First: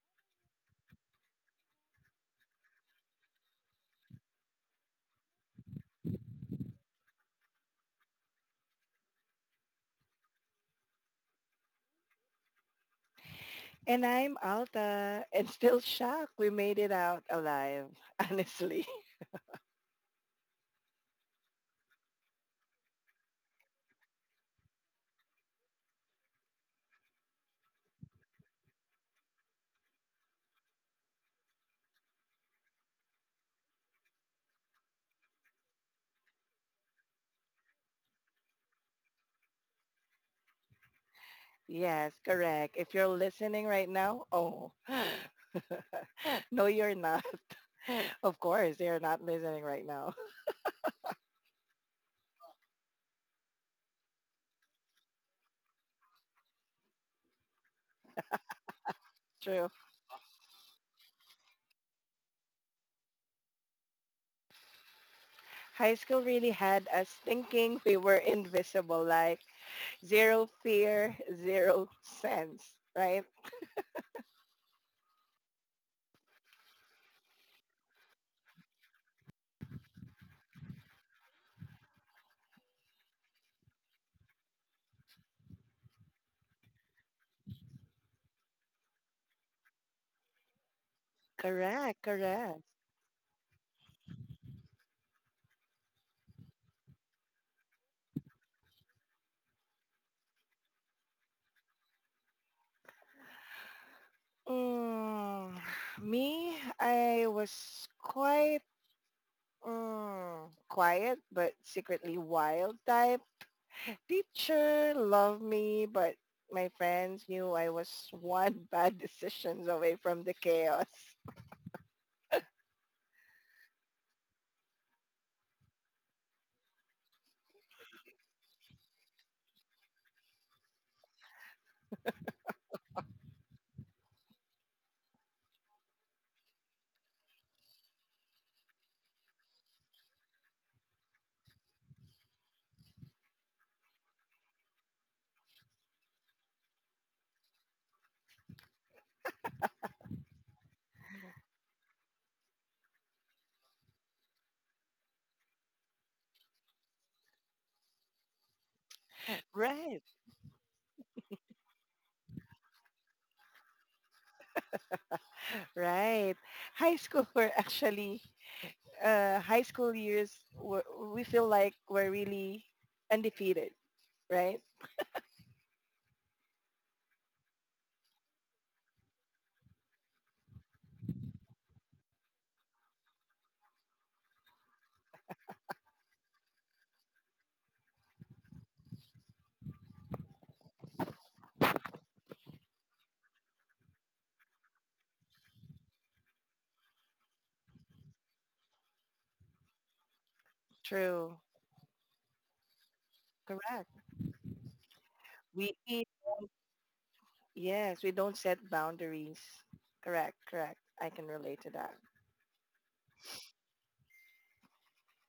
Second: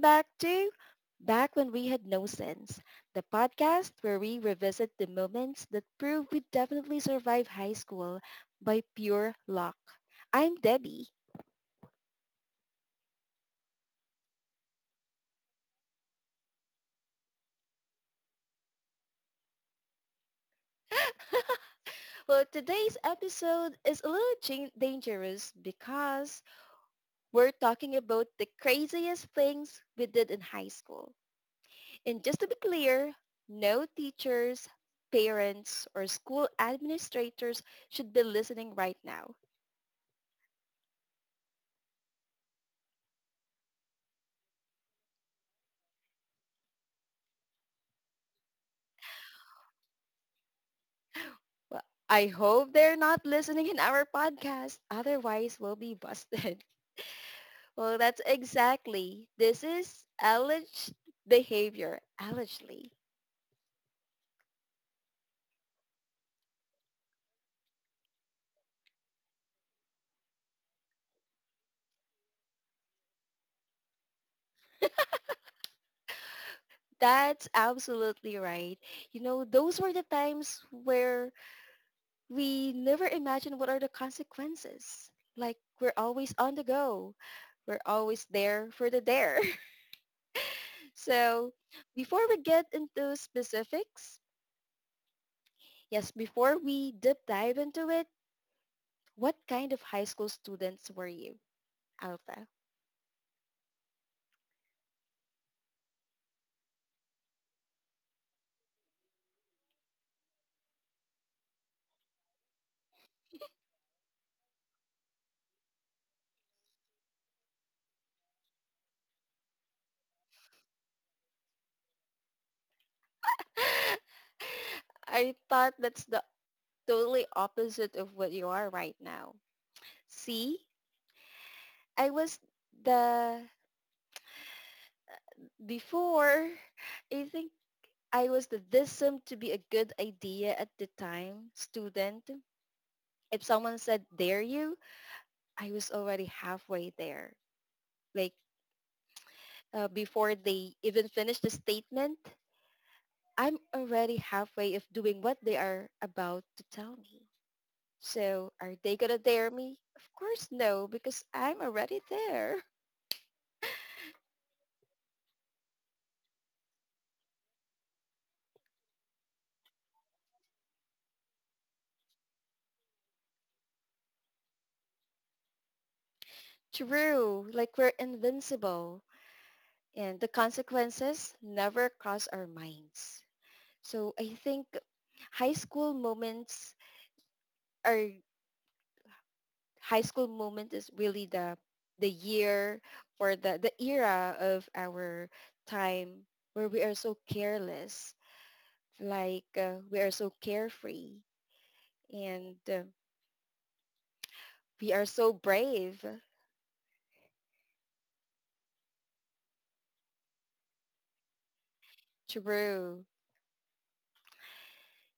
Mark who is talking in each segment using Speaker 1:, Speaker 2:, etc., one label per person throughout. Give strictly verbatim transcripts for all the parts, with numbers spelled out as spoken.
Speaker 1: back to Back When We Had No Sense, the podcast where we revisit the moments that prove we definitely survived high school by pure luck. I'm Debbie.
Speaker 2: And I'm Alta and still shocked we made it out alive, honestly.
Speaker 1: Well, today's episode is a little jan- dangerous because we're talking about the craziest things we did in high school. And just to be clear, no teachers, parents, or school administrators should be listening right now.
Speaker 2: Yes, correct. If you're listening right now, oh, no, you're not. Of course, they're not listening right now.
Speaker 1: Well, I hope they're not listening in our podcast. Otherwise, we'll be busted. Well, that's exactly.
Speaker 2: True.
Speaker 1: This is alleged behavior. Allegedly.
Speaker 2: High school really had us thinking we were invisible, like zero fear, zero sense, right?
Speaker 1: That's absolutely right. You know, those were the times where we never imagined what are the consequences. Like, we're always on the go. We're always there for the dare. So
Speaker 2: Correct,
Speaker 1: before we
Speaker 2: correct.
Speaker 1: get into specifics, yes, before we deep dive into it, what kind of high school students were you, Alpha?
Speaker 2: Mm, me, I was quite Mm, quiet but secretly wild type. Teacher loved me, but my friends knew I was one bad decisions away from the chaos.
Speaker 1: I thought that's the totally opposite of what you are right now. See, I was the before. I think I was the this seemed to be a good idea at the time student. If someone said dare you, I was already halfway there. Like uh, before they even finish the statement, I'm already halfway of doing what they are about to tell me. So are they gonna dare me?
Speaker 2: Right.
Speaker 1: Of course no, because I'm already there.
Speaker 2: Right. High school were actually, uh, high school years, were, we feel like we're really undefeated, right?
Speaker 1: True, like we're invincible and the consequences never cross our minds. So I think high school moments are high school moment is really the the year or the, the era of our time where we are so careless, like uh, we are so carefree
Speaker 2: True.
Speaker 1: and uh,
Speaker 2: Correct.
Speaker 1: we are so
Speaker 2: We,
Speaker 1: brave.
Speaker 2: yes, we don't set boundaries. Correct, correct. I can relate to that.
Speaker 1: True.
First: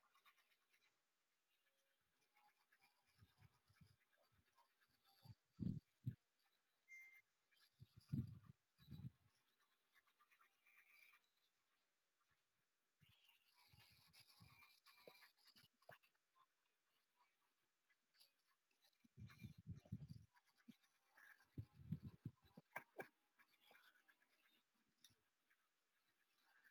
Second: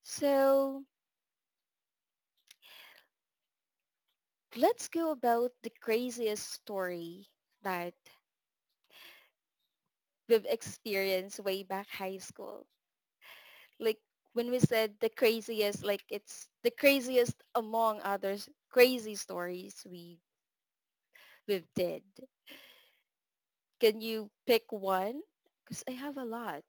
Speaker 1: So let's go about the craziest story that we've experienced way back high school. Like when we said the craziest, like it's the craziest among others crazy stories we we've did. Can you pick one? Because I have a lot.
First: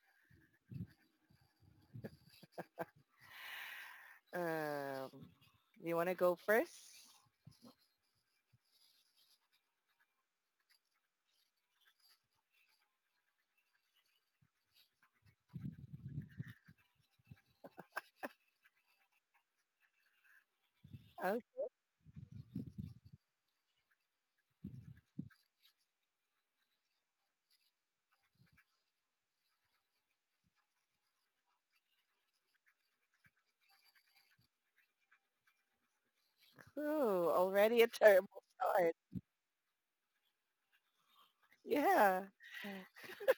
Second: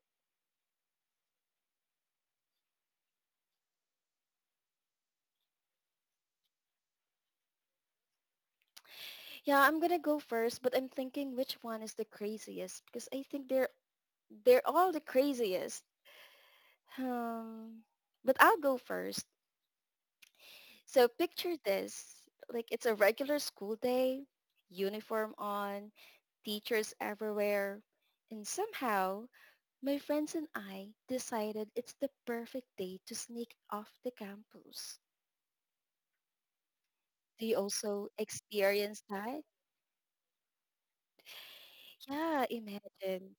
Speaker 2: Um, you want to go first?
Speaker 1: Yeah, I'm gonna go first, but I'm thinking which one is the craziest because I think they're they're all the craziest. Um, but I'll go first. So
Speaker 2: Oh,
Speaker 1: picture this, like it's a regular school day, uniform on, teachers everywhere, and somehow my friends and I decided it's the perfect day to sneak off the campus.
Speaker 2: cool.
Speaker 1: Do you
Speaker 2: Already a
Speaker 1: also
Speaker 2: terrible start.
Speaker 1: experience that?
Speaker 2: Yeah.
Speaker 1: Yeah, imagine.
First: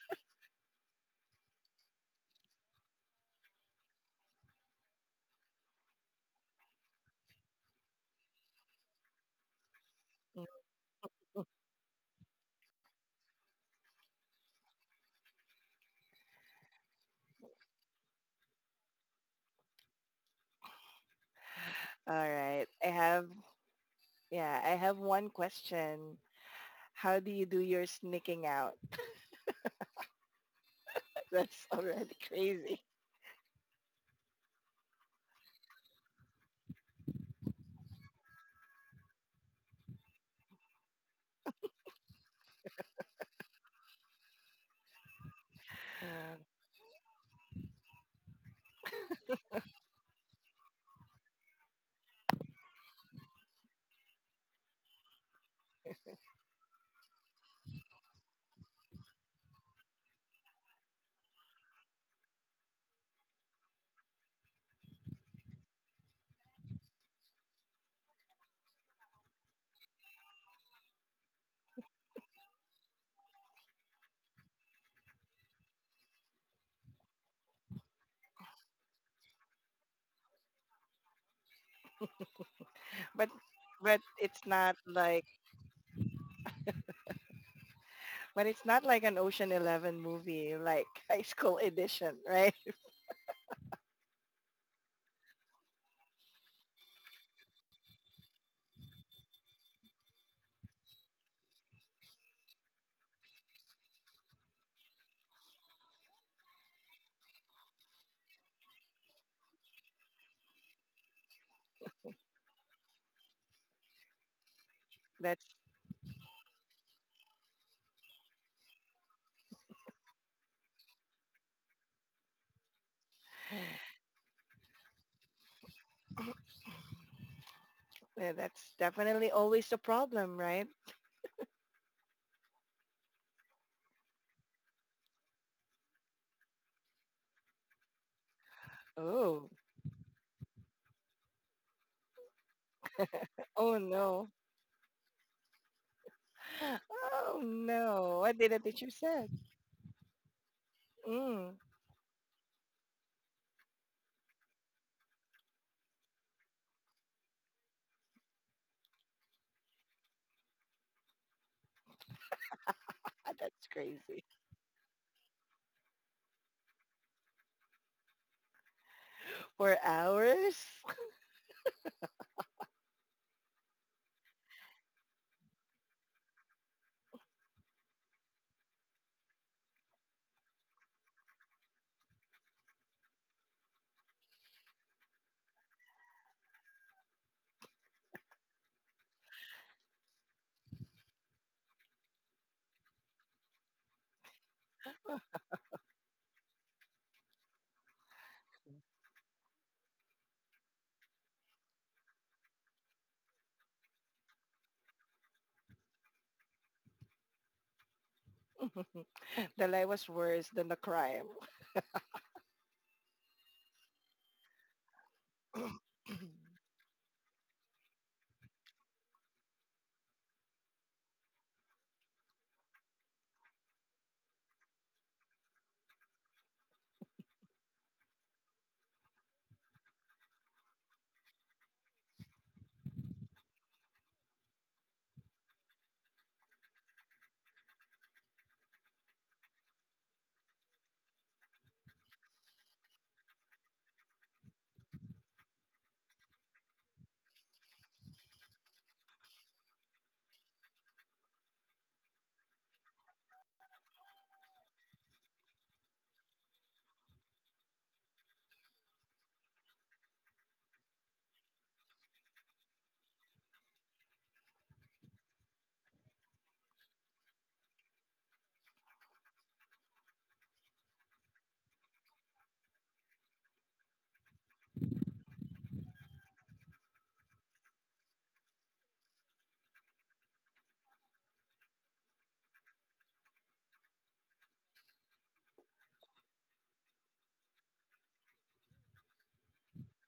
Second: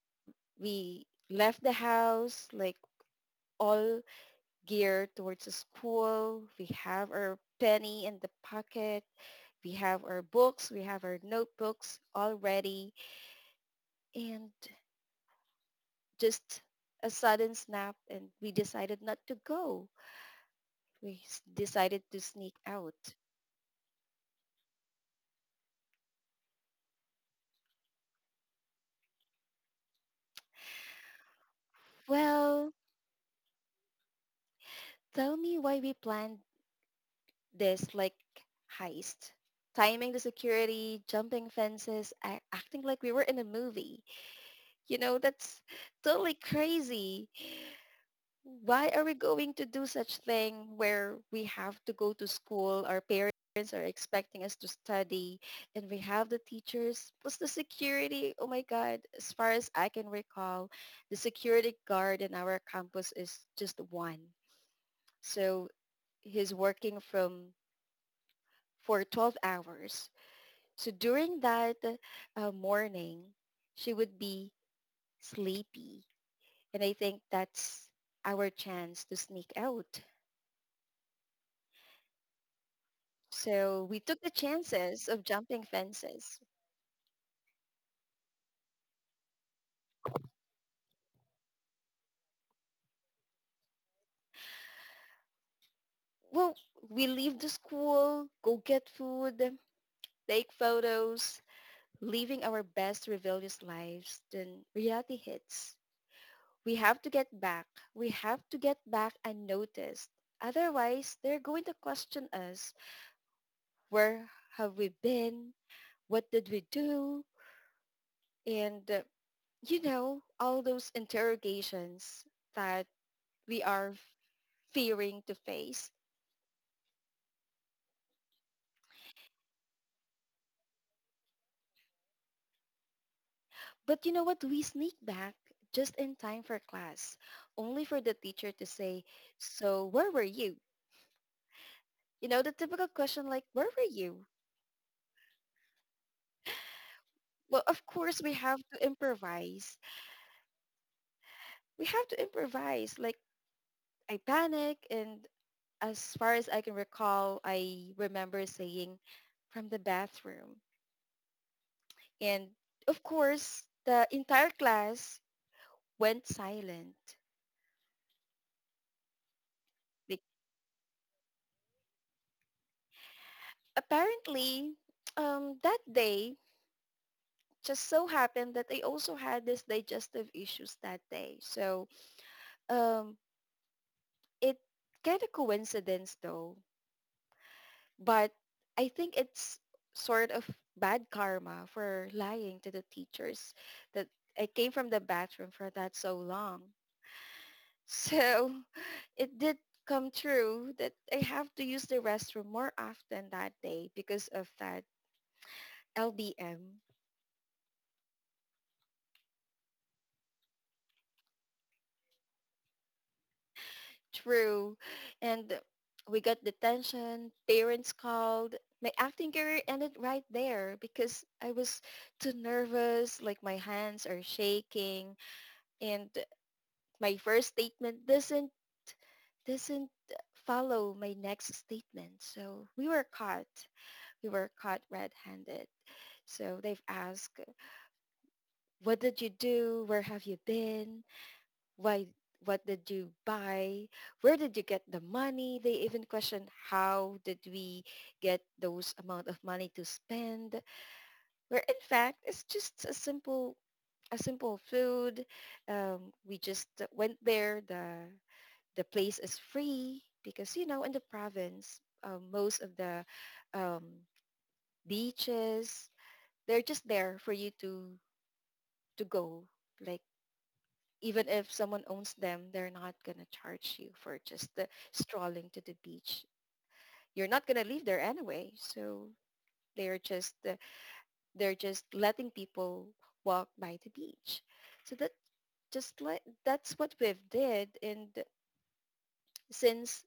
Speaker 1: We left the house like all geared towards the school. We have our penny in the pocket. We have our
Speaker 2: All
Speaker 1: books. We have our notebooks all ready, and just a sudden snap and we decided not to go. We s- decided to sneak
Speaker 2: right. I
Speaker 1: out.
Speaker 2: have, yeah, I have one question. How do you do your sneaking out? That's already
Speaker 1: Well,
Speaker 2: crazy.
Speaker 1: tell me why we planned this like heist. Timing the security, jumping fences, a- acting like we were in a movie. You know, that's totally crazy. Why are we going to do such thing where we have to go to school, our parents are expecting us to study, and we have the teachers plus the security? Oh my god, as far as I can recall, the security guard in our campus is just one. So he's working from for twelve hours. So during that uh, morning she would be sleepy, and I think that's our chance to sneak out.
Speaker 2: But
Speaker 1: So
Speaker 2: but
Speaker 1: we took the
Speaker 2: it's not
Speaker 1: chances
Speaker 2: like
Speaker 1: of jumping fences.
Speaker 2: but it's not like an Ocean Eleven movie, like High School Edition, right?
Speaker 1: Well, we leave the school, go get food, take photos, living our best rebellious lives. Then reality hits. We have to get back. We have to get back unnoticed. Otherwise, they're going to question us. Where have we
Speaker 2: That's
Speaker 1: been? What did we do? And, uh, you know, all those interrogations that we are fearing to face.
Speaker 2: yeah, that's definitely always the problem, right?
Speaker 1: But you know what? We sneak back just in time for class, only for the teacher to say,
Speaker 2: Oh,
Speaker 1: so where were you? You know, the typical question like, where
Speaker 2: oh
Speaker 1: were you?
Speaker 2: no. Oh
Speaker 1: Well, of course,
Speaker 2: no,
Speaker 1: we
Speaker 2: what did the
Speaker 1: have to
Speaker 2: teacher said?
Speaker 1: improvise.
Speaker 2: Mm,
Speaker 1: We have to improvise. Like, I panic, and as far as I can recall, I remember saying, from the bathroom. And of
Speaker 2: ah,
Speaker 1: course,
Speaker 2: that's
Speaker 1: the
Speaker 2: crazy.
Speaker 1: entire class went silent.
Speaker 2: For
Speaker 1: Like,
Speaker 2: hours?
Speaker 1: apparently, um, that day, just so happened that I also had this digestive issues that day. So um, it kind of coincidence though, but I think it's sort of bad karma for lying to the teachers that I came from the bathroom for that so long. So it did come true that I have to use the restroom more often that day because of that L B M.
Speaker 2: The lie was worse than the crime.
Speaker 1: True. And we got detention, parents called. My acting career ended right there because I was too nervous, like my hands are shaking and my first statement doesn't doesn't follow my next statement. So we were caught. We were caught red-handed. So they've asked, what did you do? Where have you been? Why, what did you buy, where did you get the money? They even question how did we get those amount of money to spend, where in fact it's just a simple a simple food. Um, we just went there. The the place is free because you know, in the province, um, most of the um, beaches, they're just there for you to to go. Like even if someone owns them, they're not going to charge you for just the strolling to the beach. You're not going to leave there anyway, so they're just uh, they're just letting people walk by the beach. So that just like that's what we've did, and since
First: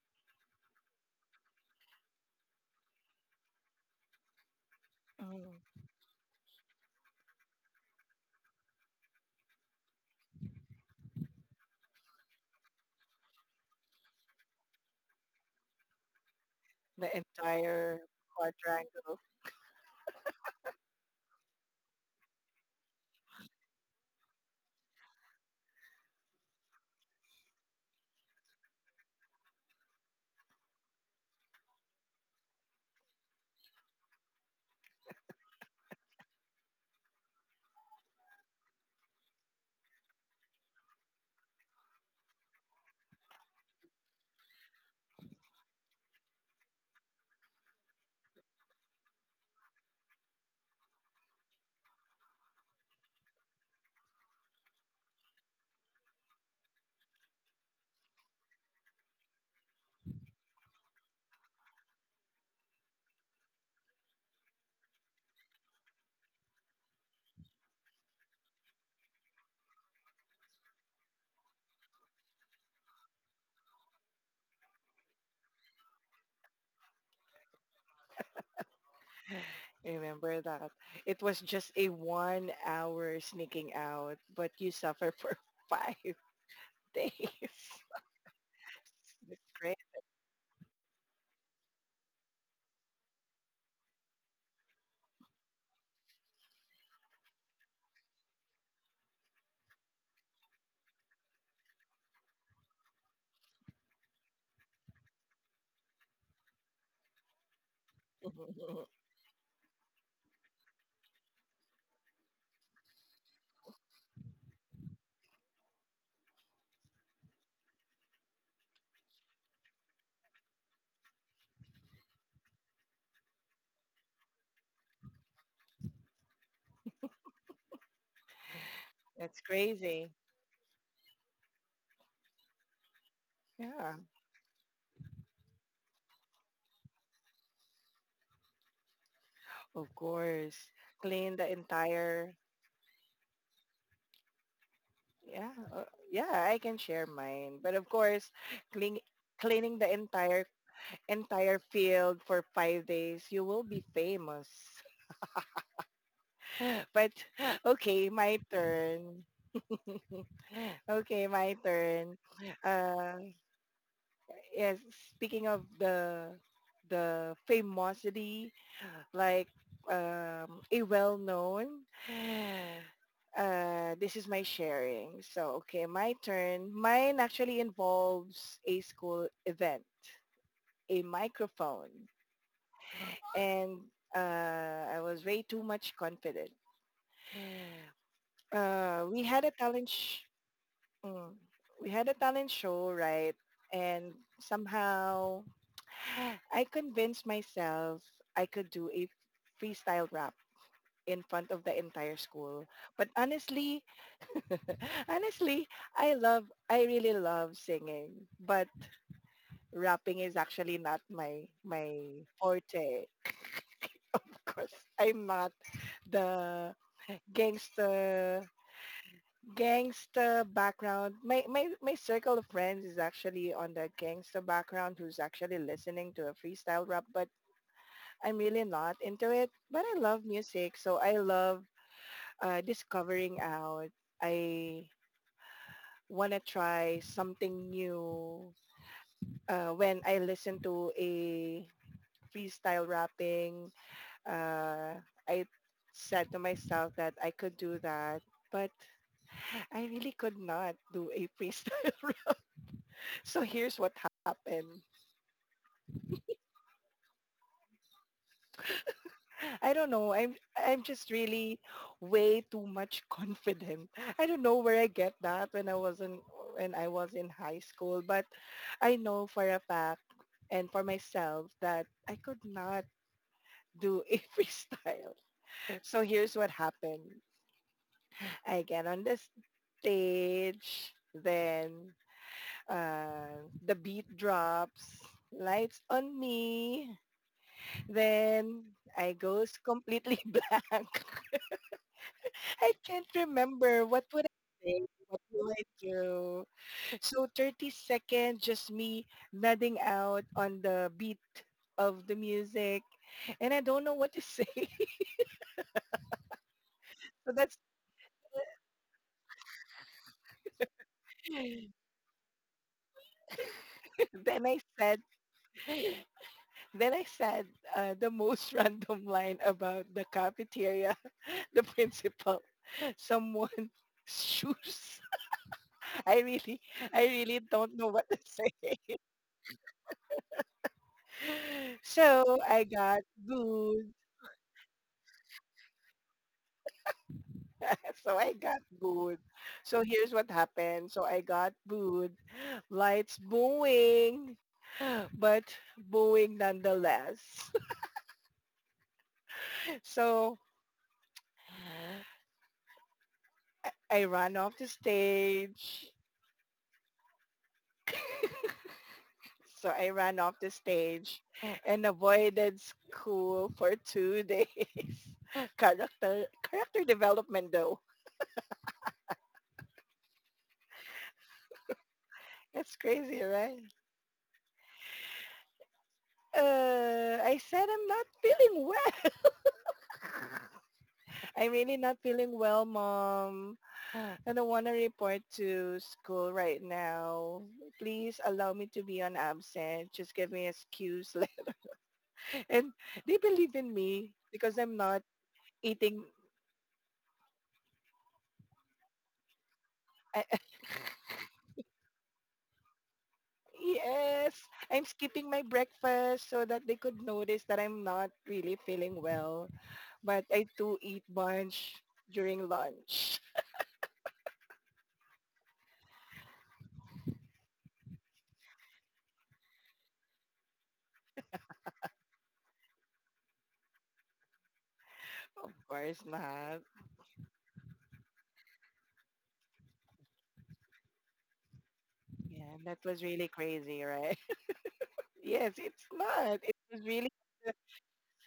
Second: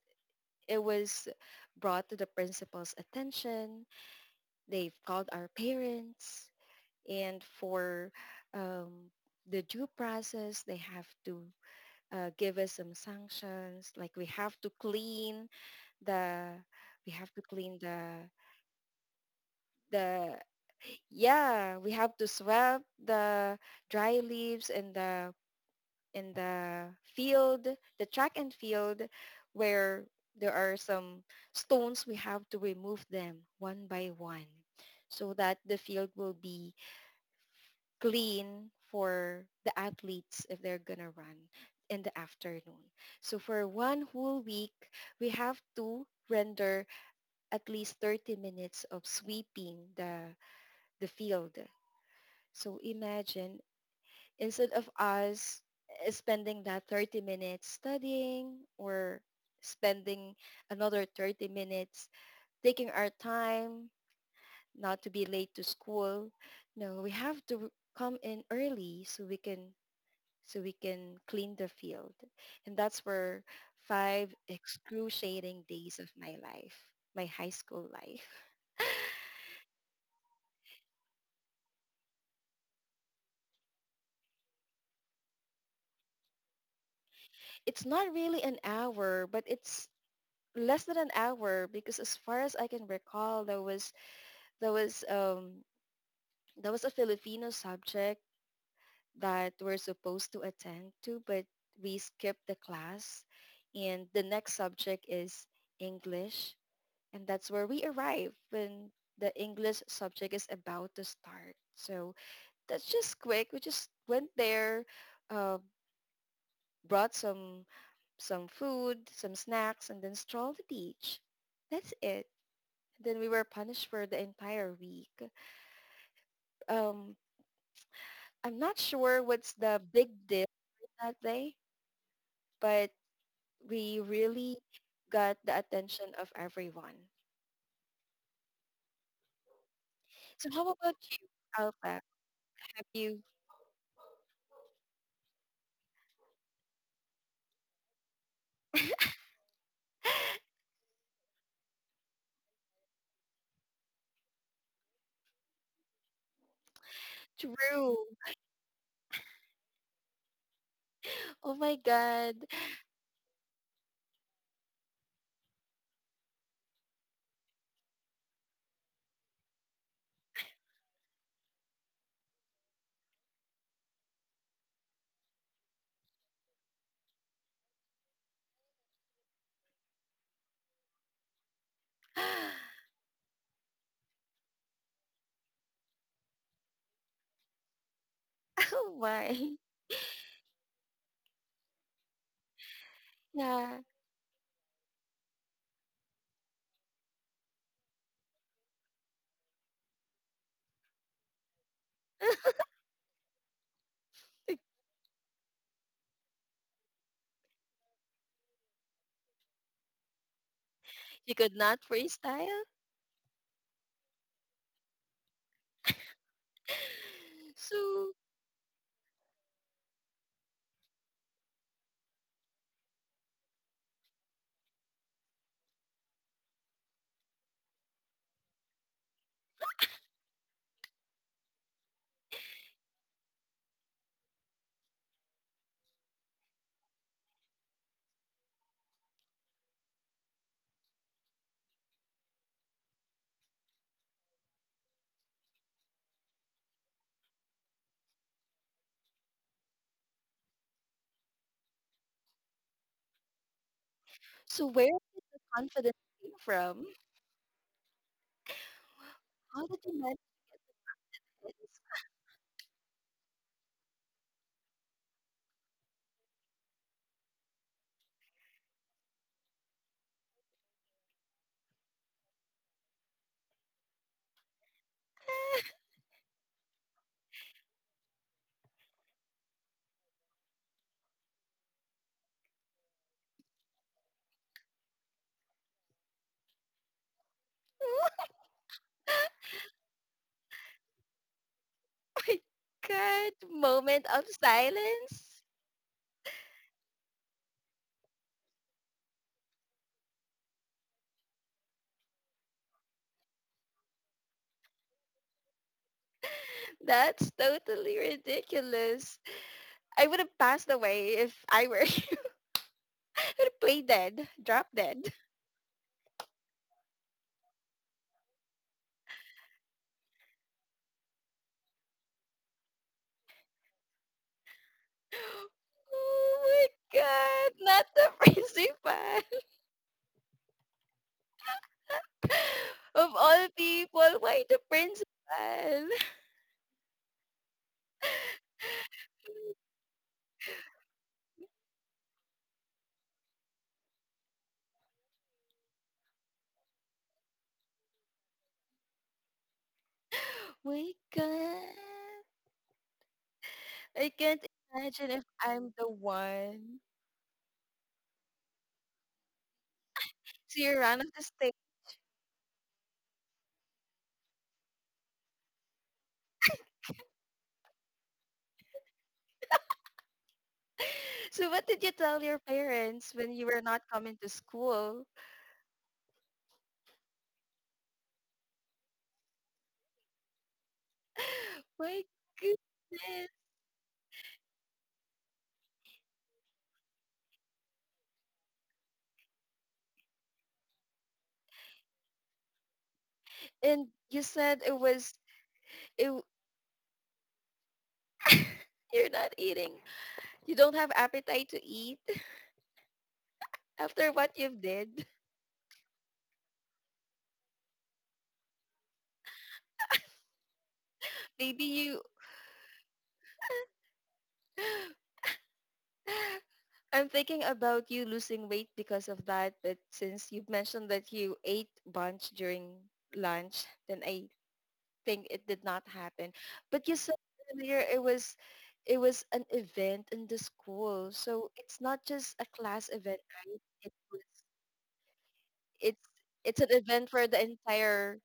Speaker 1: it was brought to the principal's attention, they've called our
Speaker 2: Mm,
Speaker 1: parents, and for um, the due process, they have to uh, give us some sanctions like we have to clean the
Speaker 2: the
Speaker 1: we have to clean
Speaker 2: entire
Speaker 1: the
Speaker 2: quadrangle.
Speaker 1: the yeah we have to sweep the dry leaves in the in the field, the track and field, where there are some stones we have to remove them one by one so that the field will be clean for the athletes if they're going to run in the afternoon. So for one whole week, we have to render at least thirty minutes of sweeping the, the field. So imagine instead of us spending that thirty minutes studying or spending another thirty minutes taking our time not to be late to school. No, we have to come in early so we can so we can clean the field. And that's where five excruciating days of my life, my high school life.
Speaker 2: Remember that. It was just a one hour sneaking out, but you suffer for five days.
Speaker 1: It's not really an hour,
Speaker 2: That's
Speaker 1: but
Speaker 2: crazy.
Speaker 1: it's less than an hour because as far as I can recall, there was there was um there was a Filipino subject that we're supposed to attend to, but we skipped the class. And the next subject is English. And that's where we arrive when the English subject is about to start. So that's just quick. We just went there, uh, brought some some food, some snacks, and then strolled the beach. That's it. Then we were punished for the entire week. Um, I'm not sure
Speaker 2: That's
Speaker 1: what's the big
Speaker 2: crazy.
Speaker 1: deal that day, but
Speaker 2: Yeah,
Speaker 1: we really got the attention of everyone.
Speaker 2: of
Speaker 1: So how
Speaker 2: course.
Speaker 1: about you,
Speaker 2: Clean the
Speaker 1: Alpha?
Speaker 2: entire
Speaker 1: Have you?
Speaker 2: Yeah, uh, yeah, I can share mine. But of course, clean, cleaning the entire entire field for five days, you will be famous. But
Speaker 1: True.
Speaker 2: okay, my turn. Okay,
Speaker 1: Oh
Speaker 2: my
Speaker 1: my
Speaker 2: turn.
Speaker 1: God.
Speaker 2: Uh, yes, speaking of the the famosity like um, a well-known. Uh, this is my sharing. So, okay, my turn. Mine actually involves a school event, a microphone, and uh, I was way too much confident.
Speaker 1: Oh
Speaker 2: Uh, we had a
Speaker 1: my.
Speaker 2: talent, sh- mm, we had a talent show, right?
Speaker 1: Yeah.
Speaker 2: And somehow, I convinced myself I could do a freestyle rap in front of the entire school. But honestly, honestly, I love, I really love singing, but rapping is actually not
Speaker 1: You
Speaker 2: my,
Speaker 1: could not
Speaker 2: my
Speaker 1: freestyle?
Speaker 2: forte. Of course, I'm not the
Speaker 1: So,
Speaker 2: gangster, gangster background. My, my, my circle of friends is actually on the gangster background who's actually listening to a freestyle rap, but I'm really not into it. But I love music, so I love uh, discovering out. I want to try something new uh, when I listen to a freestyle rapping. Uh, I said to myself that I could do that, but I really could not do a freestyle rap. So here's what
Speaker 1: so
Speaker 2: happened.
Speaker 1: where confidence came from? How
Speaker 2: I
Speaker 1: did
Speaker 2: don't
Speaker 1: you
Speaker 2: know.
Speaker 1: manage
Speaker 2: I'm I'm just
Speaker 1: it?
Speaker 2: really way too much confident. I don't know where I get that when I was in when I was in high school, but I know for a fact and for myself that I could not do a freestyle. So here's what happened. I get on the stage, then uh, the beat drops, lights on me, then I goes
Speaker 1: Oh
Speaker 2: completely blank.
Speaker 1: my
Speaker 2: I can't
Speaker 1: God.
Speaker 2: remember. What
Speaker 1: Moment
Speaker 2: would
Speaker 1: of
Speaker 2: I say? What
Speaker 1: silence?
Speaker 2: will I do? So thirty seconds, just me nodding out on the beat of the music. And I don't know what to say.
Speaker 1: That's
Speaker 2: So that's,
Speaker 1: totally ridiculous. I would have passed away if I were I would have played dead,
Speaker 2: then I
Speaker 1: drop dead.
Speaker 2: said, then I said uh, the most random line about the cafeteria, the principal, someone's shoes. I
Speaker 1: Oh
Speaker 2: really,
Speaker 1: my
Speaker 2: I really
Speaker 1: God.
Speaker 2: don't know
Speaker 1: Not
Speaker 2: what
Speaker 1: the
Speaker 2: to
Speaker 1: crazy
Speaker 2: say. So I got
Speaker 1: of all
Speaker 2: booed
Speaker 1: people, why the principal?
Speaker 2: so I got booed. So here's what happened. So I got booed. Lights booing, but booing nonetheless. So
Speaker 1: My God.
Speaker 2: I I
Speaker 1: I
Speaker 2: ran
Speaker 1: can't
Speaker 2: off the
Speaker 1: imagine if I'm the
Speaker 2: stage.
Speaker 1: one.
Speaker 2: So I ran off the
Speaker 1: So you ran off the
Speaker 2: stage
Speaker 1: stage.
Speaker 2: and avoided school for two days. character character development though.
Speaker 1: So what did you tell your
Speaker 2: That's
Speaker 1: parents
Speaker 2: crazy,
Speaker 1: when you
Speaker 2: right?
Speaker 1: were not coming to school?
Speaker 2: Uh, I said I'm not feeling well. I'm really not
Speaker 1: My
Speaker 2: feeling well,
Speaker 1: goodness.
Speaker 2: Mom. I don't want to report to school right now. Please allow me to be on absent. Just give me an excuse. And they believe in
Speaker 1: And
Speaker 2: me
Speaker 1: you
Speaker 2: because
Speaker 1: said
Speaker 2: I'm
Speaker 1: it
Speaker 2: not
Speaker 1: was,
Speaker 2: eating.
Speaker 1: it, w- you're not eating.
Speaker 2: I,
Speaker 1: You don't have appetite to eat after
Speaker 2: yes,
Speaker 1: what you've
Speaker 2: I'm
Speaker 1: did.
Speaker 2: skipping my breakfast so that they could notice that I'm not really feeling well. But I do eat
Speaker 1: Maybe
Speaker 2: bunch
Speaker 1: you,
Speaker 2: during lunch.
Speaker 1: I'm thinking about you losing weight because of that, but since you've mentioned that you ate bunch during lunch, then I think
Speaker 2: Of
Speaker 1: it did not
Speaker 2: course
Speaker 1: happen.
Speaker 2: not.
Speaker 1: But you said earlier it was it was an event in the school, so it's not just a
Speaker 2: Yeah, that
Speaker 1: class
Speaker 2: was
Speaker 1: event,
Speaker 2: really
Speaker 1: right?
Speaker 2: crazy,
Speaker 1: It
Speaker 2: right?
Speaker 1: was
Speaker 2: Yes, it's
Speaker 1: it's
Speaker 2: not. It
Speaker 1: it's an
Speaker 2: was really
Speaker 1: event for the entire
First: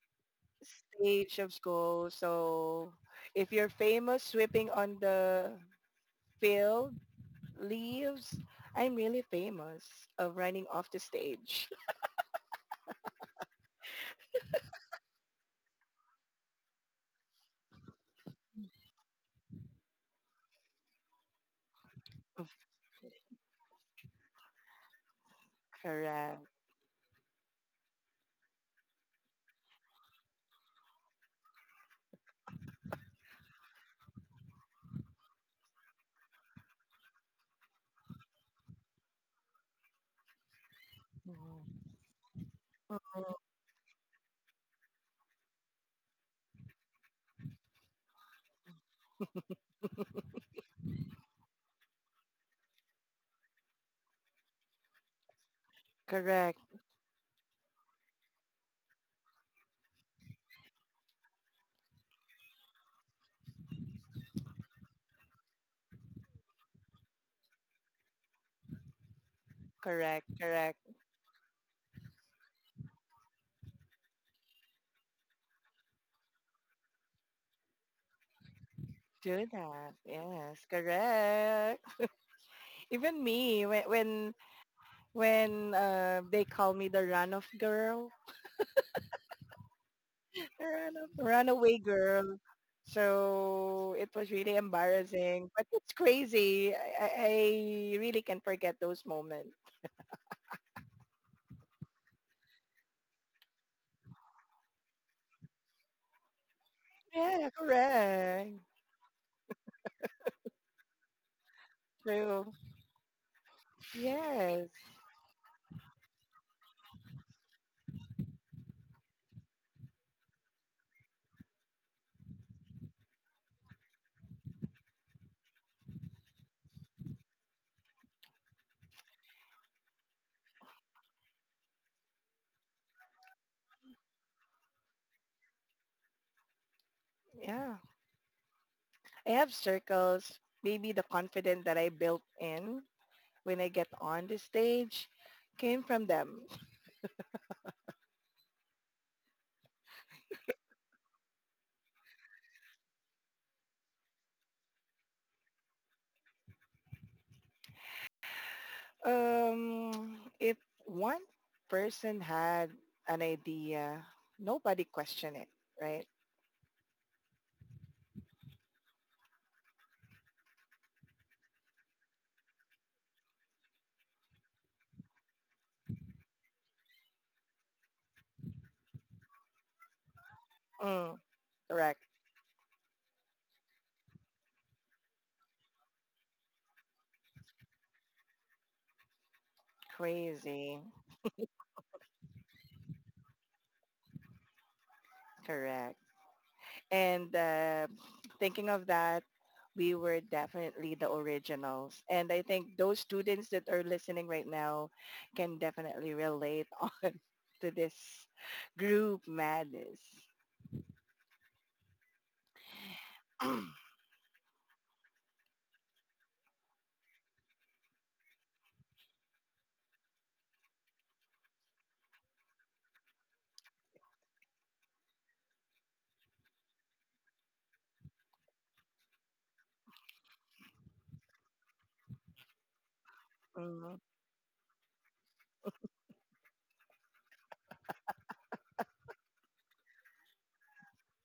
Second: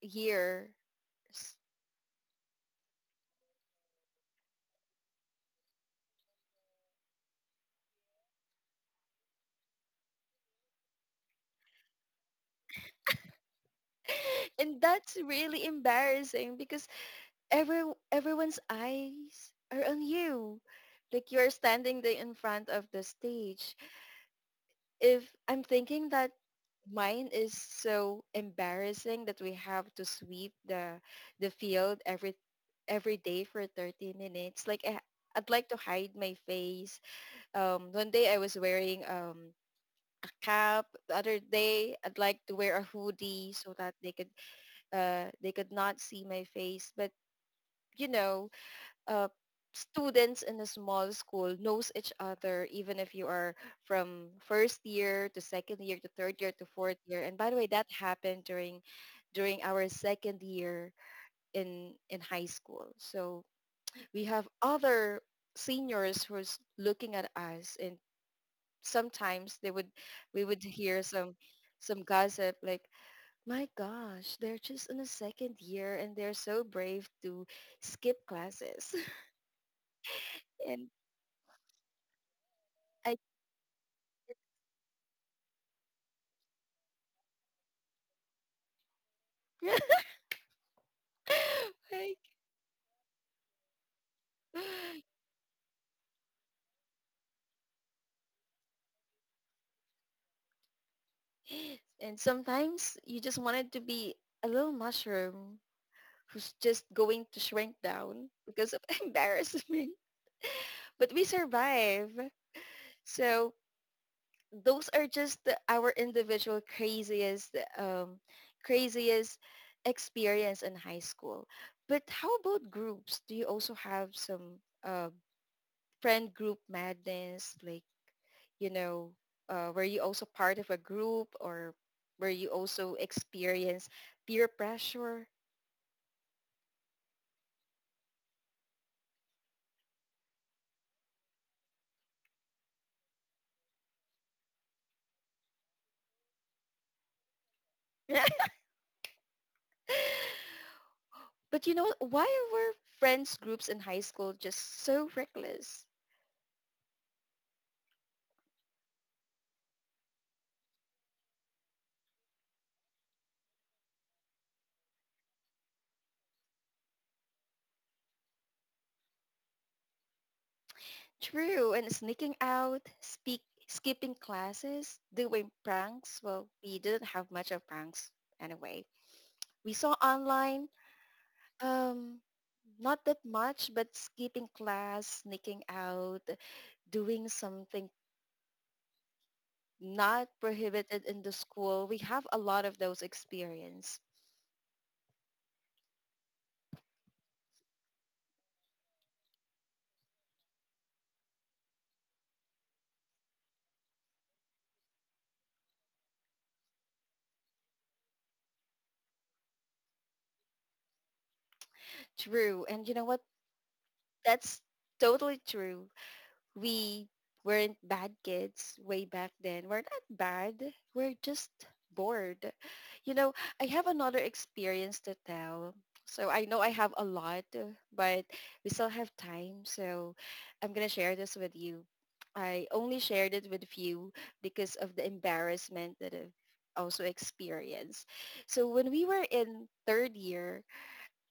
Speaker 1: year.
Speaker 2: stage of school. So if you're famous sweeping on the field, leaves, I'm really famous of running off the stage.
Speaker 1: And that's really embarrassing because every everyone's eyes are on you. Like you're standing there in front of the stage. If I'm thinking that
Speaker 2: Correct.
Speaker 1: mine is so embarrassing that we have to sweep the the field every every day for thirty minutes. Like I, I'd like to hide my face. Um, one day I was wearing um, a cap. The other day
Speaker 2: Mhm.
Speaker 1: I'd like to wear a
Speaker 2: Mhm.
Speaker 1: hoodie so that they could uh, they could not see my face. But you know, uh, students in a small school knows each other even if you are from first year to second year to third year
Speaker 2: Correct.
Speaker 1: to fourth year. And by the way, that happened during during our second year in in high school, so we have other seniors who's looking at us, and sometimes they would
Speaker 2: Correct.
Speaker 1: we would
Speaker 2: Correct.
Speaker 1: hear some some gossip like, my gosh, they're just in the second year and they're so brave to skip classes
Speaker 2: Do that. Yes.
Speaker 1: and
Speaker 2: Correct.
Speaker 1: I
Speaker 2: Even me, when when when uh, they call me the runoff girl, Run- Runaway
Speaker 1: Like,
Speaker 2: Girl. So it was really embarrassing, but it's crazy. I, I I really can forget those moments.
Speaker 1: and sometimes you just wanted to be a little mushroom who's just going to
Speaker 2: Yeah,
Speaker 1: shrink down
Speaker 2: correct.
Speaker 1: because of embarrassment. But we survive.
Speaker 2: True.
Speaker 1: So
Speaker 2: Yes.
Speaker 1: those are just the- our individual craziest, um, craziest experience in high school. But how about groups? Do you also have some uh, friend group madness? Like you know, uh, were you also part of a group, or were you also experience peer pressure?
Speaker 2: Yeah. I have circles. Maybe the confidence that I built in when I get on the stage came from them.
Speaker 1: But you know, why were friends groups in high school just so reckless?
Speaker 2: Um, if one person had an idea, nobody questioned it, right?
Speaker 1: True, and sneaking out, speak, skipping classes, doing pranks. Well, we didn't have much of pranks anyway. We saw online,
Speaker 2: Mm, correct.
Speaker 1: um, not that much, but skipping class, sneaking out, doing something not
Speaker 2: Crazy.
Speaker 1: prohibited in the school. We have a lot of those experience.
Speaker 2: Correct. And uh, thinking of that, we were definitely the originals. And I think those students that are listening right now can definitely relate on to this group madness.
Speaker 1: True. And you know what? That's totally true. We weren't bad kids way back then. We're not bad. We're just bored. You know, I have another experience to tell. So I know I have a lot, but we still have time. So I'm going to share this with you. I only shared it with
Speaker 2: Mhm,
Speaker 1: few because of the embarrassment that I've also experienced. So when we were in third year,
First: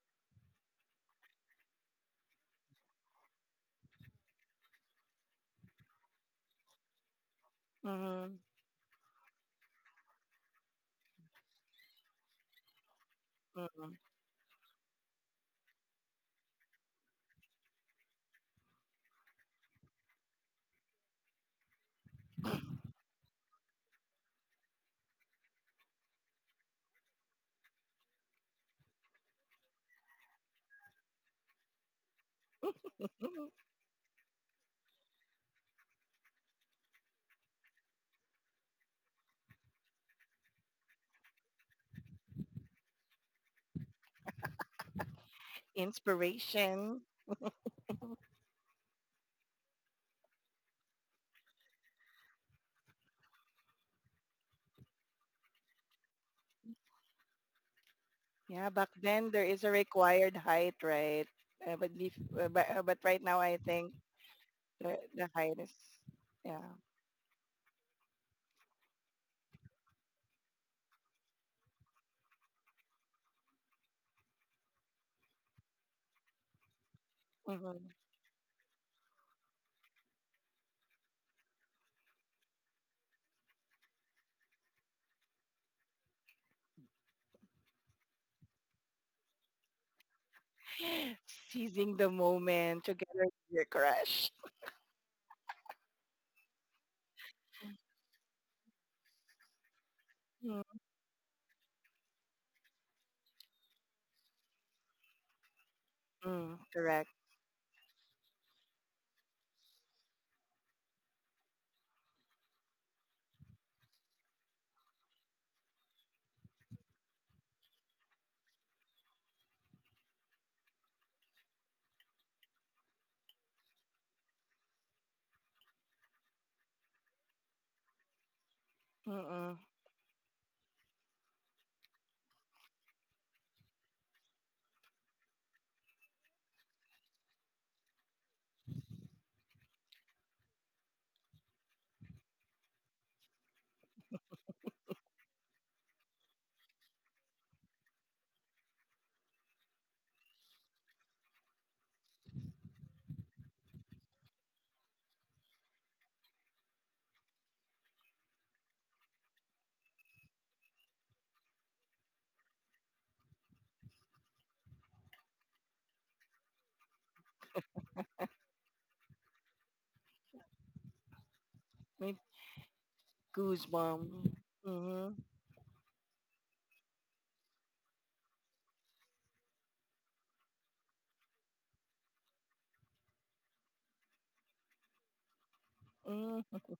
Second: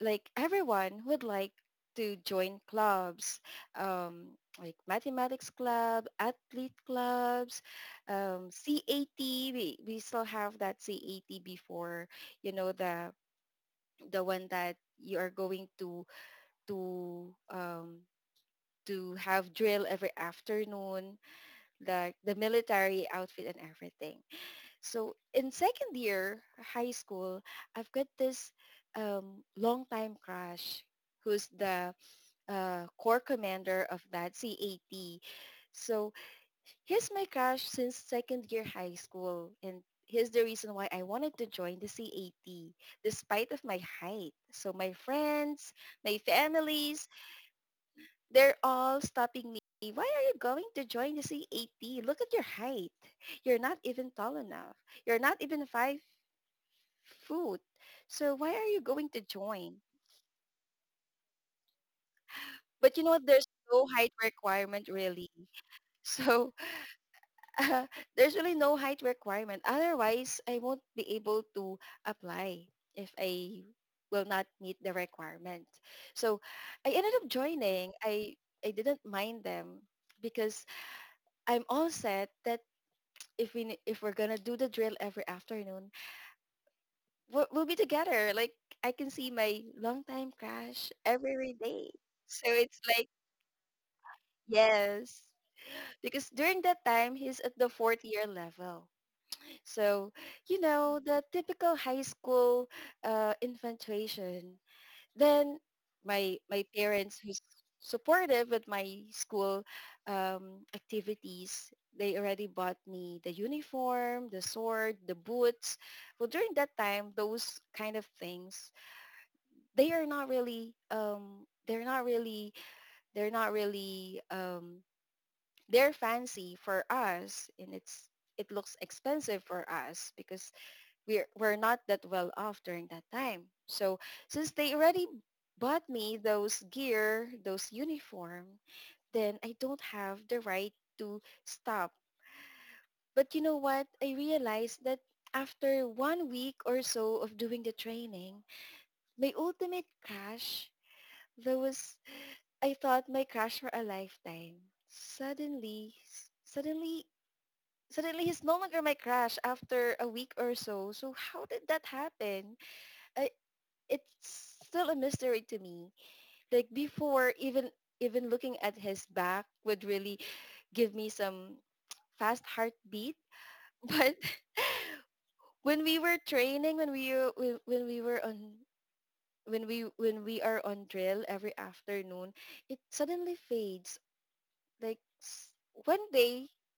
Speaker 1: like everyone would like to join clubs, um, like mathematics club, athlete clubs,
Speaker 2: mhm,
Speaker 1: um, C A T. We, we still have that C A T before, you know, the
Speaker 2: mhm,
Speaker 1: the one that you are going to to um, to have drill every afternoon, the the military outfit and everything. So in second year high school, I've got this um, long time crush who's the uh, corps
Speaker 2: mhm.
Speaker 1: commander of that C A T. So he's my crush since second year high school, and here's the reason why I wanted to join the C A T, despite of my height. So my friends, my
Speaker 2: Inspiration.
Speaker 1: families, they're all stopping me. Why are you going to join the C A T? Look at your height. You're not even tall enough. You're not even five foot. So
Speaker 2: Yeah,
Speaker 1: why are
Speaker 2: back
Speaker 1: you going
Speaker 2: then
Speaker 1: to
Speaker 2: there is a
Speaker 1: join?
Speaker 2: required height, right? Uh, but, bef- uh, but, uh, but
Speaker 1: But you
Speaker 2: right
Speaker 1: know,
Speaker 2: now I
Speaker 1: there's
Speaker 2: think
Speaker 1: no height
Speaker 2: the,
Speaker 1: requirement
Speaker 2: the
Speaker 1: really.
Speaker 2: height is, yeah.
Speaker 1: So there's really no height requirement. Otherwise, I won't be able to apply if I will not meet the requirement. So I ended up
Speaker 2: Mm-hmm.
Speaker 1: joining. I I didn't mind them because I'm all set that if we if we're gonna do the drill every afternoon, we'll, we'll be together. Like I can see my longtime crush every day.
Speaker 2: Seizing the
Speaker 1: So it's
Speaker 2: moment
Speaker 1: like,
Speaker 2: together with your crush.
Speaker 1: yes, because during that time he's at the fourth year level. So, you know, the typical high school uh, infatuation. Then my
Speaker 2: Mm-mm,
Speaker 1: my
Speaker 2: correct.
Speaker 1: parents who's supportive with my school um, activities, they already bought me the uniform, the sword, the boots. Well, during that time, those kind of things, they are not really um, they're not really they're not really um, they're fancy for us, and it's it looks expensive
Speaker 2: Mm-mm.
Speaker 1: for us because we're we're not that well off during that time. So since they already bought me those gear, those uniform, then I don't have the right to stop. But you know what? I realized that after one week or so of doing the training, my ultimate crush, there was, I thought my crush for a lifetime. Suddenly, suddenly, suddenly he's no longer my crush after a week or so. So how did that happen? I, it's still a mystery to me. Like before, even even looking at his back would really give me some
Speaker 2: Me-
Speaker 1: fast heartbeat.
Speaker 2: Goosebump.
Speaker 1: But
Speaker 2: Mm-hmm.
Speaker 1: when we were training, when we when when we were on when we when we are on drill every afternoon, it suddenly fades. Like s- One day
Speaker 2: Mm-hmm.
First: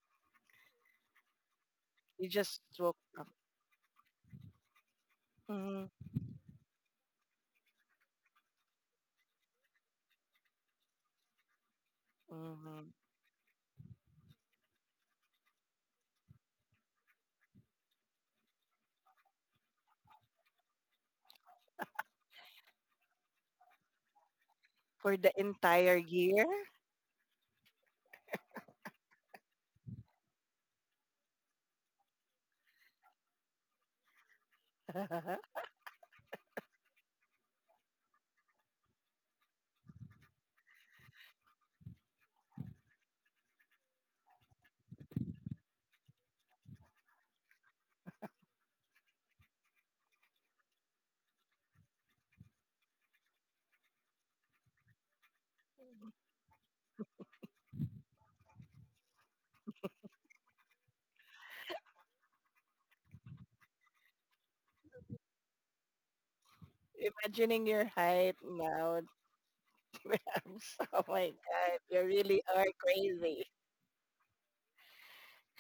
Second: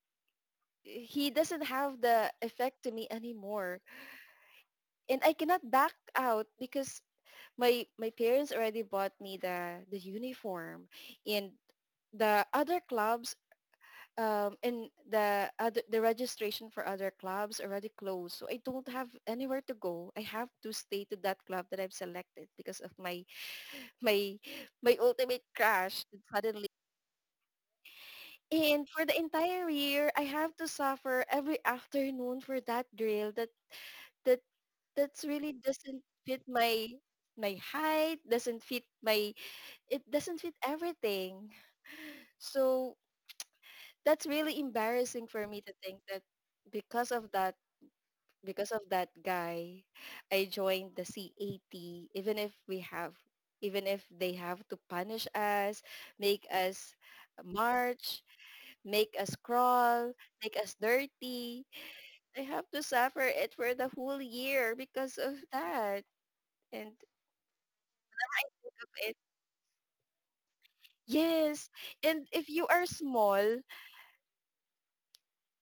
Speaker 1: he doesn't have
Speaker 2: You
Speaker 1: the
Speaker 2: just
Speaker 1: effect to
Speaker 2: woke
Speaker 1: me
Speaker 2: up.
Speaker 1: anymore, and I cannot back
Speaker 2: Mm-hmm.
Speaker 1: out because my my parents already bought me the the uniform, and the other
Speaker 2: Mm-hmm.
Speaker 1: clubs, um and the other the registration for other clubs already closed, so I don't have anywhere to go. I have to stay to that club that I've selected because of my my my
Speaker 2: For the
Speaker 1: ultimate
Speaker 2: entire
Speaker 1: crash
Speaker 2: year?
Speaker 1: suddenly, and for the entire year I have to suffer every afternoon for that drill that that that's really doesn't fit my my height, doesn't fit my, it doesn't fit everything. So that's really embarrassing for me to think that because of that, because of that guy, I joined the C A T, even if we have, even if they have to punish us, make us march, make us crawl, make us dirty. I have to suffer it for the whole year because of that. And
Speaker 2: Imagining your height now.
Speaker 1: it,
Speaker 2: Tibs. Oh my
Speaker 1: yes,
Speaker 2: God. You
Speaker 1: and
Speaker 2: really
Speaker 1: if you
Speaker 2: are
Speaker 1: are small,
Speaker 2: crazy.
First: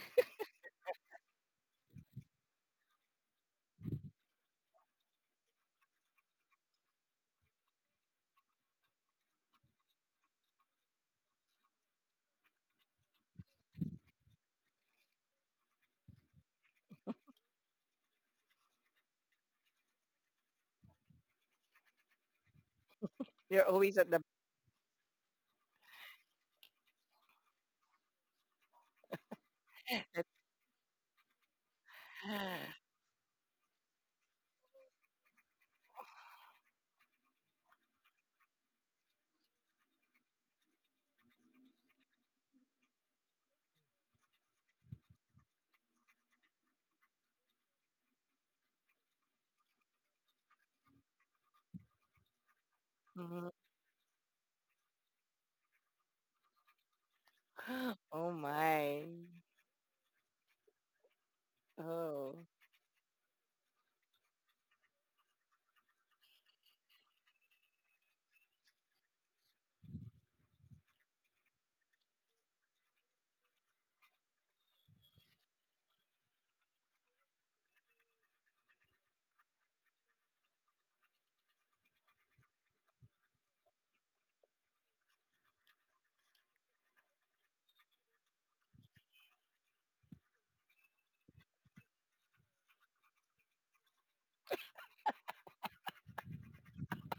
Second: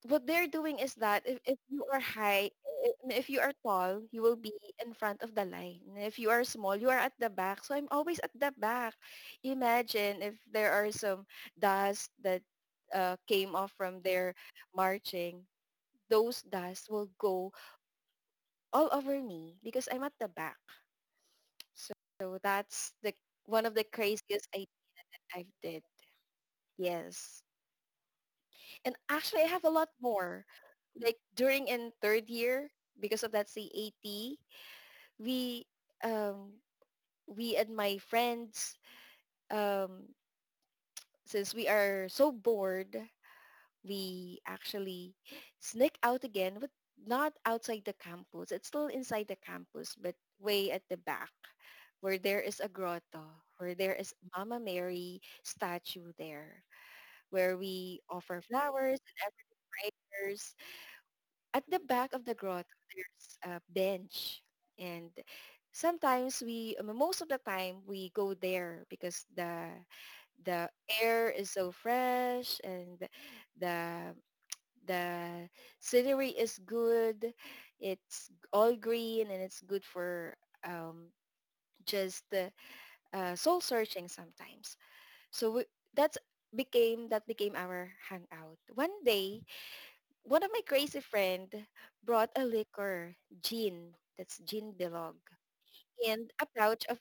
Speaker 1: what they're doing is that, if, if you are high i- if you are tall, you will be in front of the line. If you are small, you are at the back, so I'm always at the back. Imagine if there are some dust that uh, came off from their marching, those dust will go all over me because I'm at the back. So, so that's the
Speaker 2: You're
Speaker 1: one of
Speaker 2: always
Speaker 1: the
Speaker 2: at the...
Speaker 1: craziest i i've did. Yes. And actually, I have a lot more. Like during in third year, because of that C A T, we um, we and my friends, um, since we are so bored, we actually sneak out again, but not outside the campus. It's still inside the campus, but way at the back, where there is a grotto,
Speaker 2: Mhm.
Speaker 1: where there is Mama Mary statue there, where we
Speaker 2: Oh
Speaker 1: offer flowers,
Speaker 2: my.
Speaker 1: and every at the back of the
Speaker 2: Oh.
Speaker 1: grotto there's a bench. And sometimes we um, most of the time we go there because the the air is so fresh, and the the scenery is good. It's all green, and it's good for um, just uh, uh, soul searching sometimes. So we, that's became that became our hangout. One day, one of my crazy friend brought a liquor, gin. That's gin bilog. And a pouch of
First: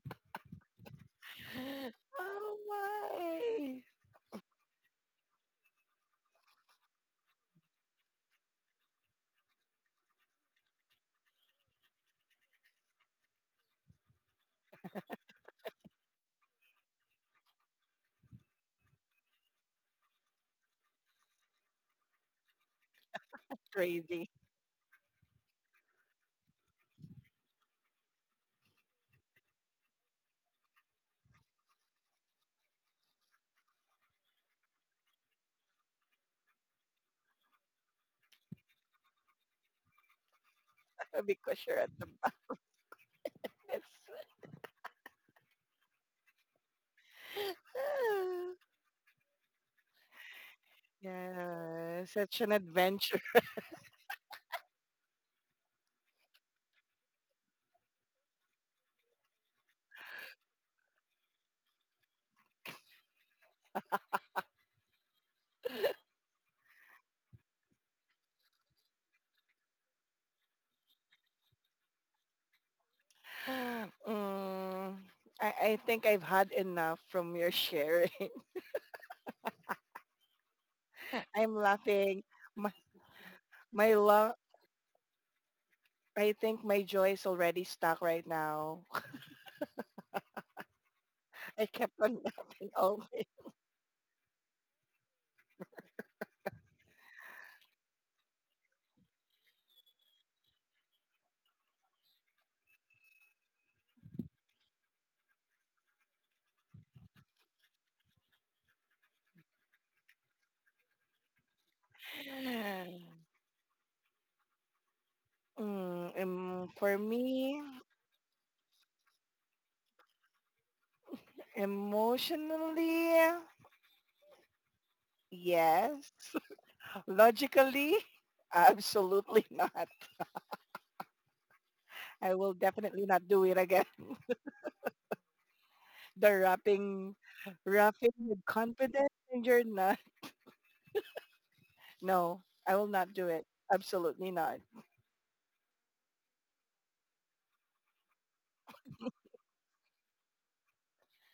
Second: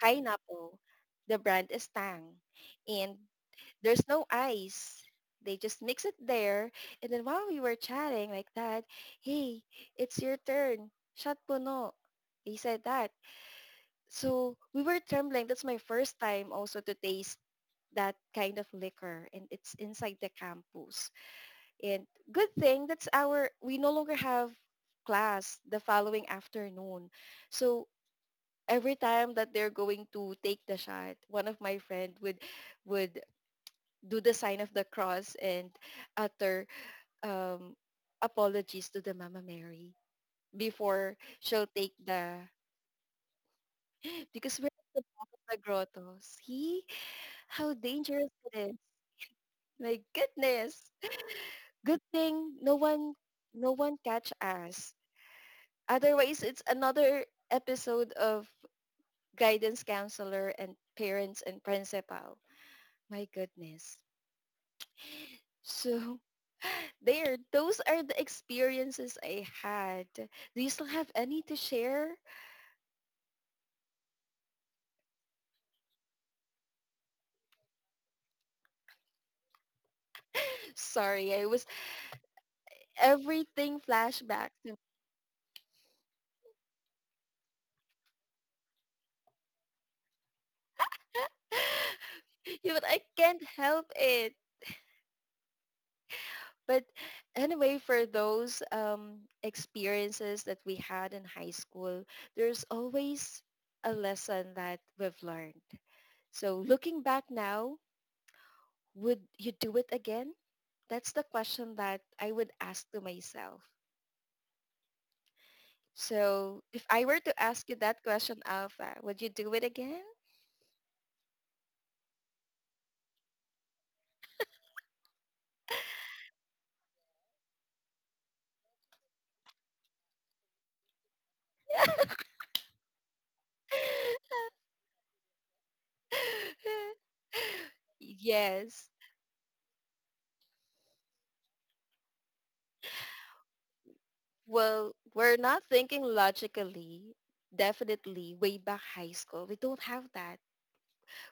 Speaker 1: pineapple. The brand is Tang.
Speaker 2: Oh
Speaker 1: And
Speaker 2: my.
Speaker 1: there's no ice. They just mix it there. And then while we were chatting like that, hey, it's your turn. Shot puno. He said that. So we were trembling. That's my first time also to taste that kind of liquor. And it's inside the campus. And good thing that's our, we no longer
Speaker 2: Crazy.
Speaker 1: have class the following afternoon. So every time that they're going to take the shot, one of my friend would would do the sign of the cross and utter um, apologies to the Mama Mary before
Speaker 2: Uh,
Speaker 1: she'll
Speaker 2: because
Speaker 1: take
Speaker 2: you're at the
Speaker 1: the
Speaker 2: back. It's,
Speaker 1: because we're at the back of the grotto. See how dangerous it
Speaker 2: uh,
Speaker 1: is. My goodness. Good
Speaker 2: yeah,
Speaker 1: thing
Speaker 2: such an
Speaker 1: no one
Speaker 2: adventure.
Speaker 1: no one catch us. Otherwise, it's another episode of guidance counselor and parents and principal. My goodness. So there, those are the experiences I had. Do you still have any to share?
Speaker 2: Mm, I, I think I've had enough from your sharing.
Speaker 1: Sorry, I was
Speaker 2: I'm laughing. My,
Speaker 1: everything
Speaker 2: my
Speaker 1: flashback
Speaker 2: love,
Speaker 1: to
Speaker 2: I think my joy is already stuck right now.
Speaker 1: me.
Speaker 2: I kept on
Speaker 1: Yeah, but
Speaker 2: laughing
Speaker 1: I
Speaker 2: all
Speaker 1: can't
Speaker 2: day.
Speaker 1: help it. But anyway, for those um, experiences that we had in high school, there's always a lesson that we've learned. So looking back now, would you do it again? That's the question that I would ask to myself.
Speaker 2: Mm,
Speaker 1: So
Speaker 2: um,
Speaker 1: if I
Speaker 2: for
Speaker 1: were to ask you
Speaker 2: me,
Speaker 1: that question, Alpha, would you do it again?
Speaker 2: emotionally, yes. Logically, absolutely not. I will definitely not do it again. the rapping, rapping with
Speaker 1: Yes.
Speaker 2: confidence, and you're not. No, I will not do it. Absolutely not.
Speaker 1: Well, we're not thinking logically. Definitely, way back high school, we don't have that.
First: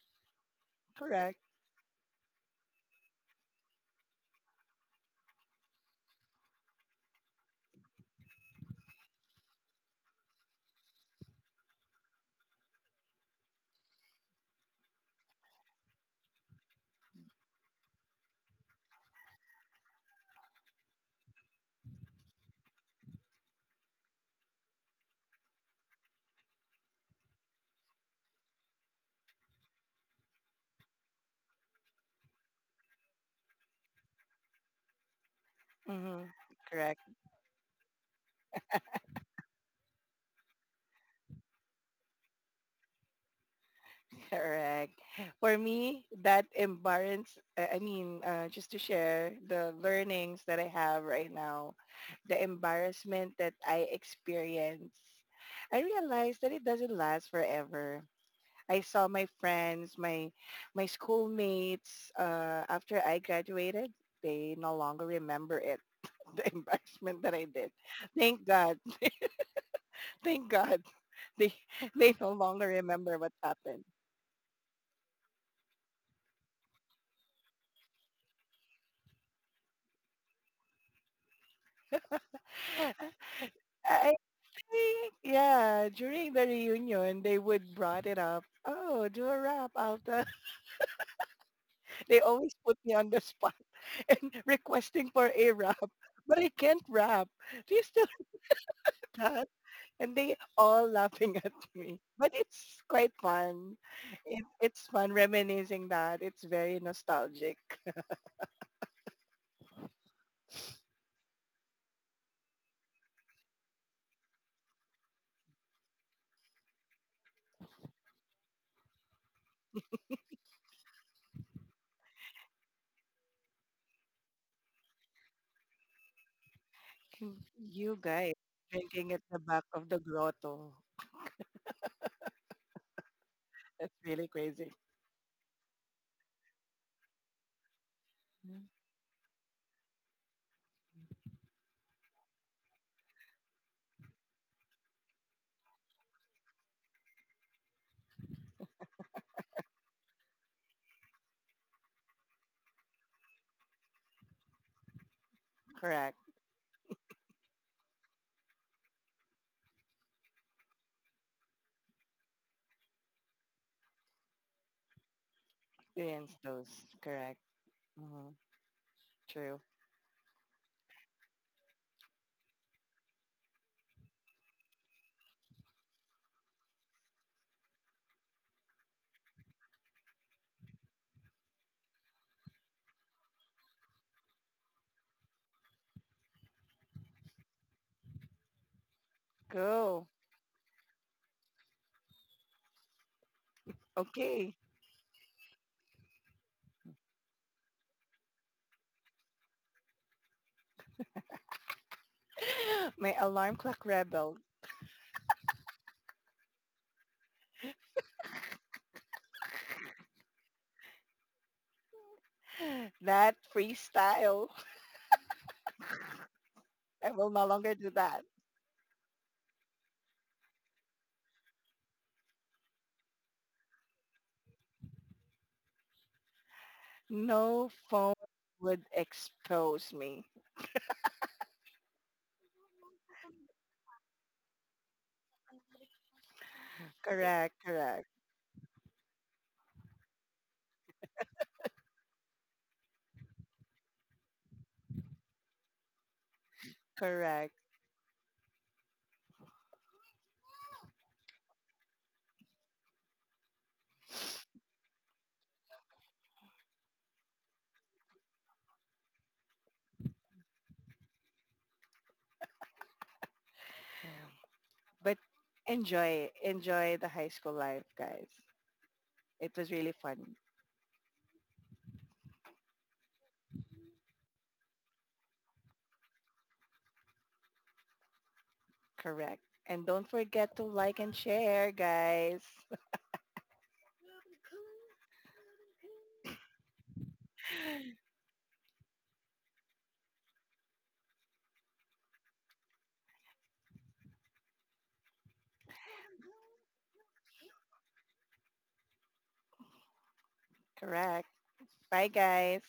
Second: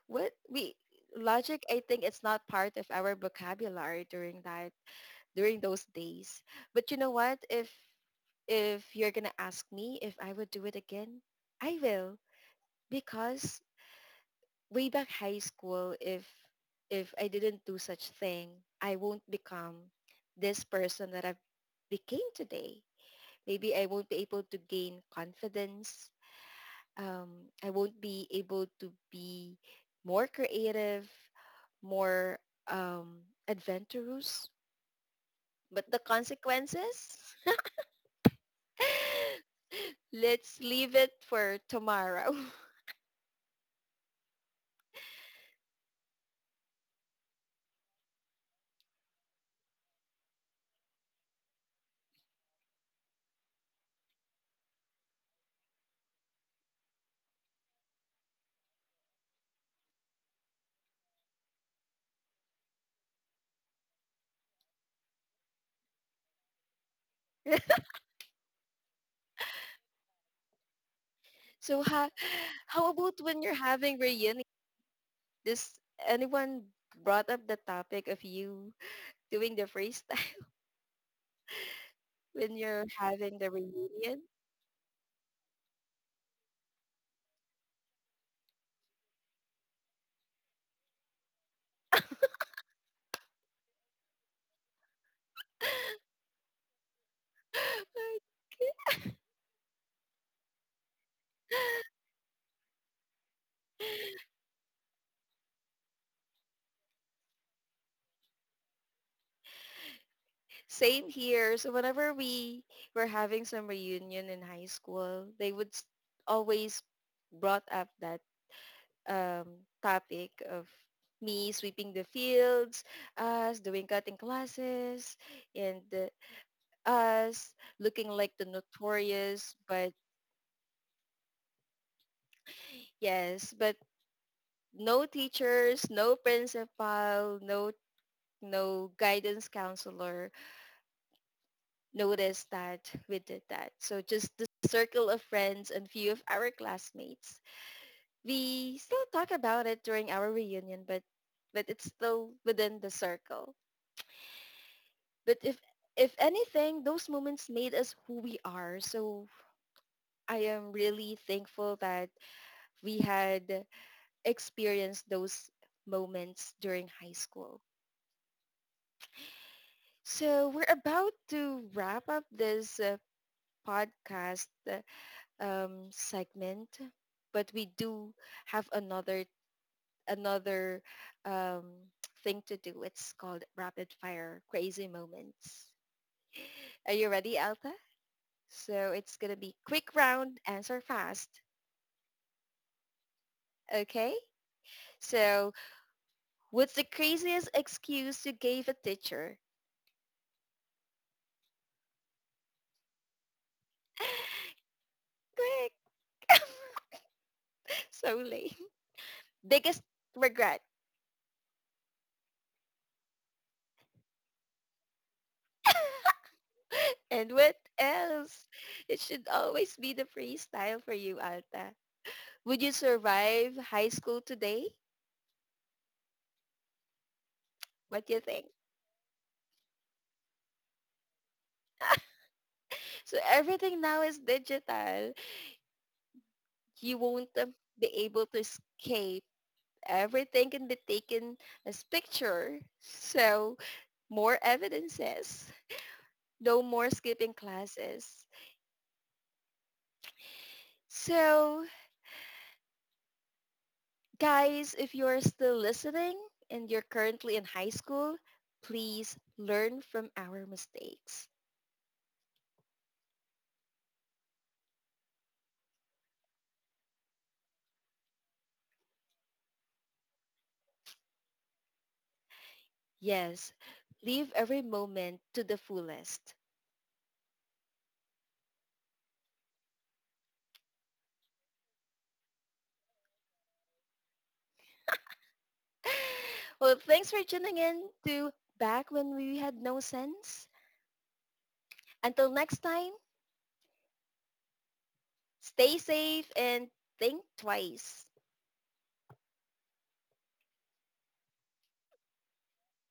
Speaker 1: What we
Speaker 2: Correct.
Speaker 1: Logic, I think it's not part of our vocabulary during that during those days. But you know what? If if you're gonna ask me if I would do it again, I will, because way back high school, if if I didn't do such thing, I won't become this person that I've became today. Maybe I won't be able to gain confidence. Um, I won't be able to be more creative, more um, adventurous. But the
Speaker 2: Hmm. Correct.
Speaker 1: consequences, let's leave it for tomorrow.
Speaker 2: Correct. For me, that embarrass. I I mean, uh, just to share the learnings that I have right now, the embarrassment that I experience, I realized that it doesn't last forever. I saw my friends, my my schoolmates uh, after I graduated. They no longer remember it, the embarrassment that I did. Thank God, thank God, they
Speaker 1: So how
Speaker 2: they no longer
Speaker 1: how about
Speaker 2: remember
Speaker 1: when
Speaker 2: what
Speaker 1: you're having
Speaker 2: happened.
Speaker 1: reunion? Does anyone brought up the topic of you doing the freestyle when you're having the reunion?
Speaker 2: I think yeah, during the reunion they would brought it up. Oh, do a rap, Alta. They always put me on the spot and requesting for a rap, but I can't rap. Do you still have that? And they all laughing
Speaker 1: Okay.
Speaker 2: at me. But it's quite fun. It, it's fun reminiscing that. It's very nostalgic.
Speaker 1: Same here. So whenever we were having some reunion in high school, they would s- always brought up that um, topic of me sweeping the fields, us doing cutting classes, and uh, us looking
Speaker 2: You
Speaker 1: like the
Speaker 2: guys drinking at
Speaker 1: notorious.
Speaker 2: the back
Speaker 1: But
Speaker 2: of the grotto.
Speaker 1: yes, but
Speaker 2: That's really crazy.
Speaker 1: no teachers, no principal, no no guidance counselor. Notice that we did that. So just the circle of friends and few of our classmates. We still talk about it during our reunion, but but it's still within the circle. But if if
Speaker 2: Correct.
Speaker 1: anything, those moments made us who we are. So I am really thankful that we had experienced those
Speaker 2: Experience
Speaker 1: moments during
Speaker 2: those.
Speaker 1: high
Speaker 2: Correct.
Speaker 1: school.
Speaker 2: Mhm. True.
Speaker 1: So we're about to wrap up this uh, podcast. Uh, um, segment, but we do have another another um, thing to do. It's called rapid fire crazy moments. Are you ready, Alta? So it's gonna be quick
Speaker 2: Go.
Speaker 1: round, answer fast. Okay.
Speaker 2: Okay.
Speaker 1: So what's the craziest excuse you gave a teacher?
Speaker 2: My alarm clock rebel.
Speaker 1: Quick. So late. Biggest regret.
Speaker 2: That freestyle. I
Speaker 1: And
Speaker 2: will no
Speaker 1: what
Speaker 2: longer do that.
Speaker 1: else? It should always be the freestyle for you, Alta. Would you survive high school today?
Speaker 2: No
Speaker 1: What do you
Speaker 2: phone
Speaker 1: think?
Speaker 2: would expose me.
Speaker 1: So everything now is digital. You won't um,
Speaker 2: Correct.
Speaker 1: be able
Speaker 2: Correct.
Speaker 1: to escape. Everything can be taken as picture. So more evidences. No more skipping
Speaker 2: Correct.
Speaker 1: classes. So guys, if you're still listening and you're currently in high school, please learn from our mistakes.
Speaker 2: Yeah. But enjoy, enjoy the high school life, guys. It was really fun.
Speaker 1: Yes, live every moment to the fullest.
Speaker 2: Correct. And don't forget to like and share, guys.
Speaker 1: Well, thanks for tuning in to Back When We Had No Sense. Until next time, stay safe and think twice.
Speaker 2: Correct. Bye, guys.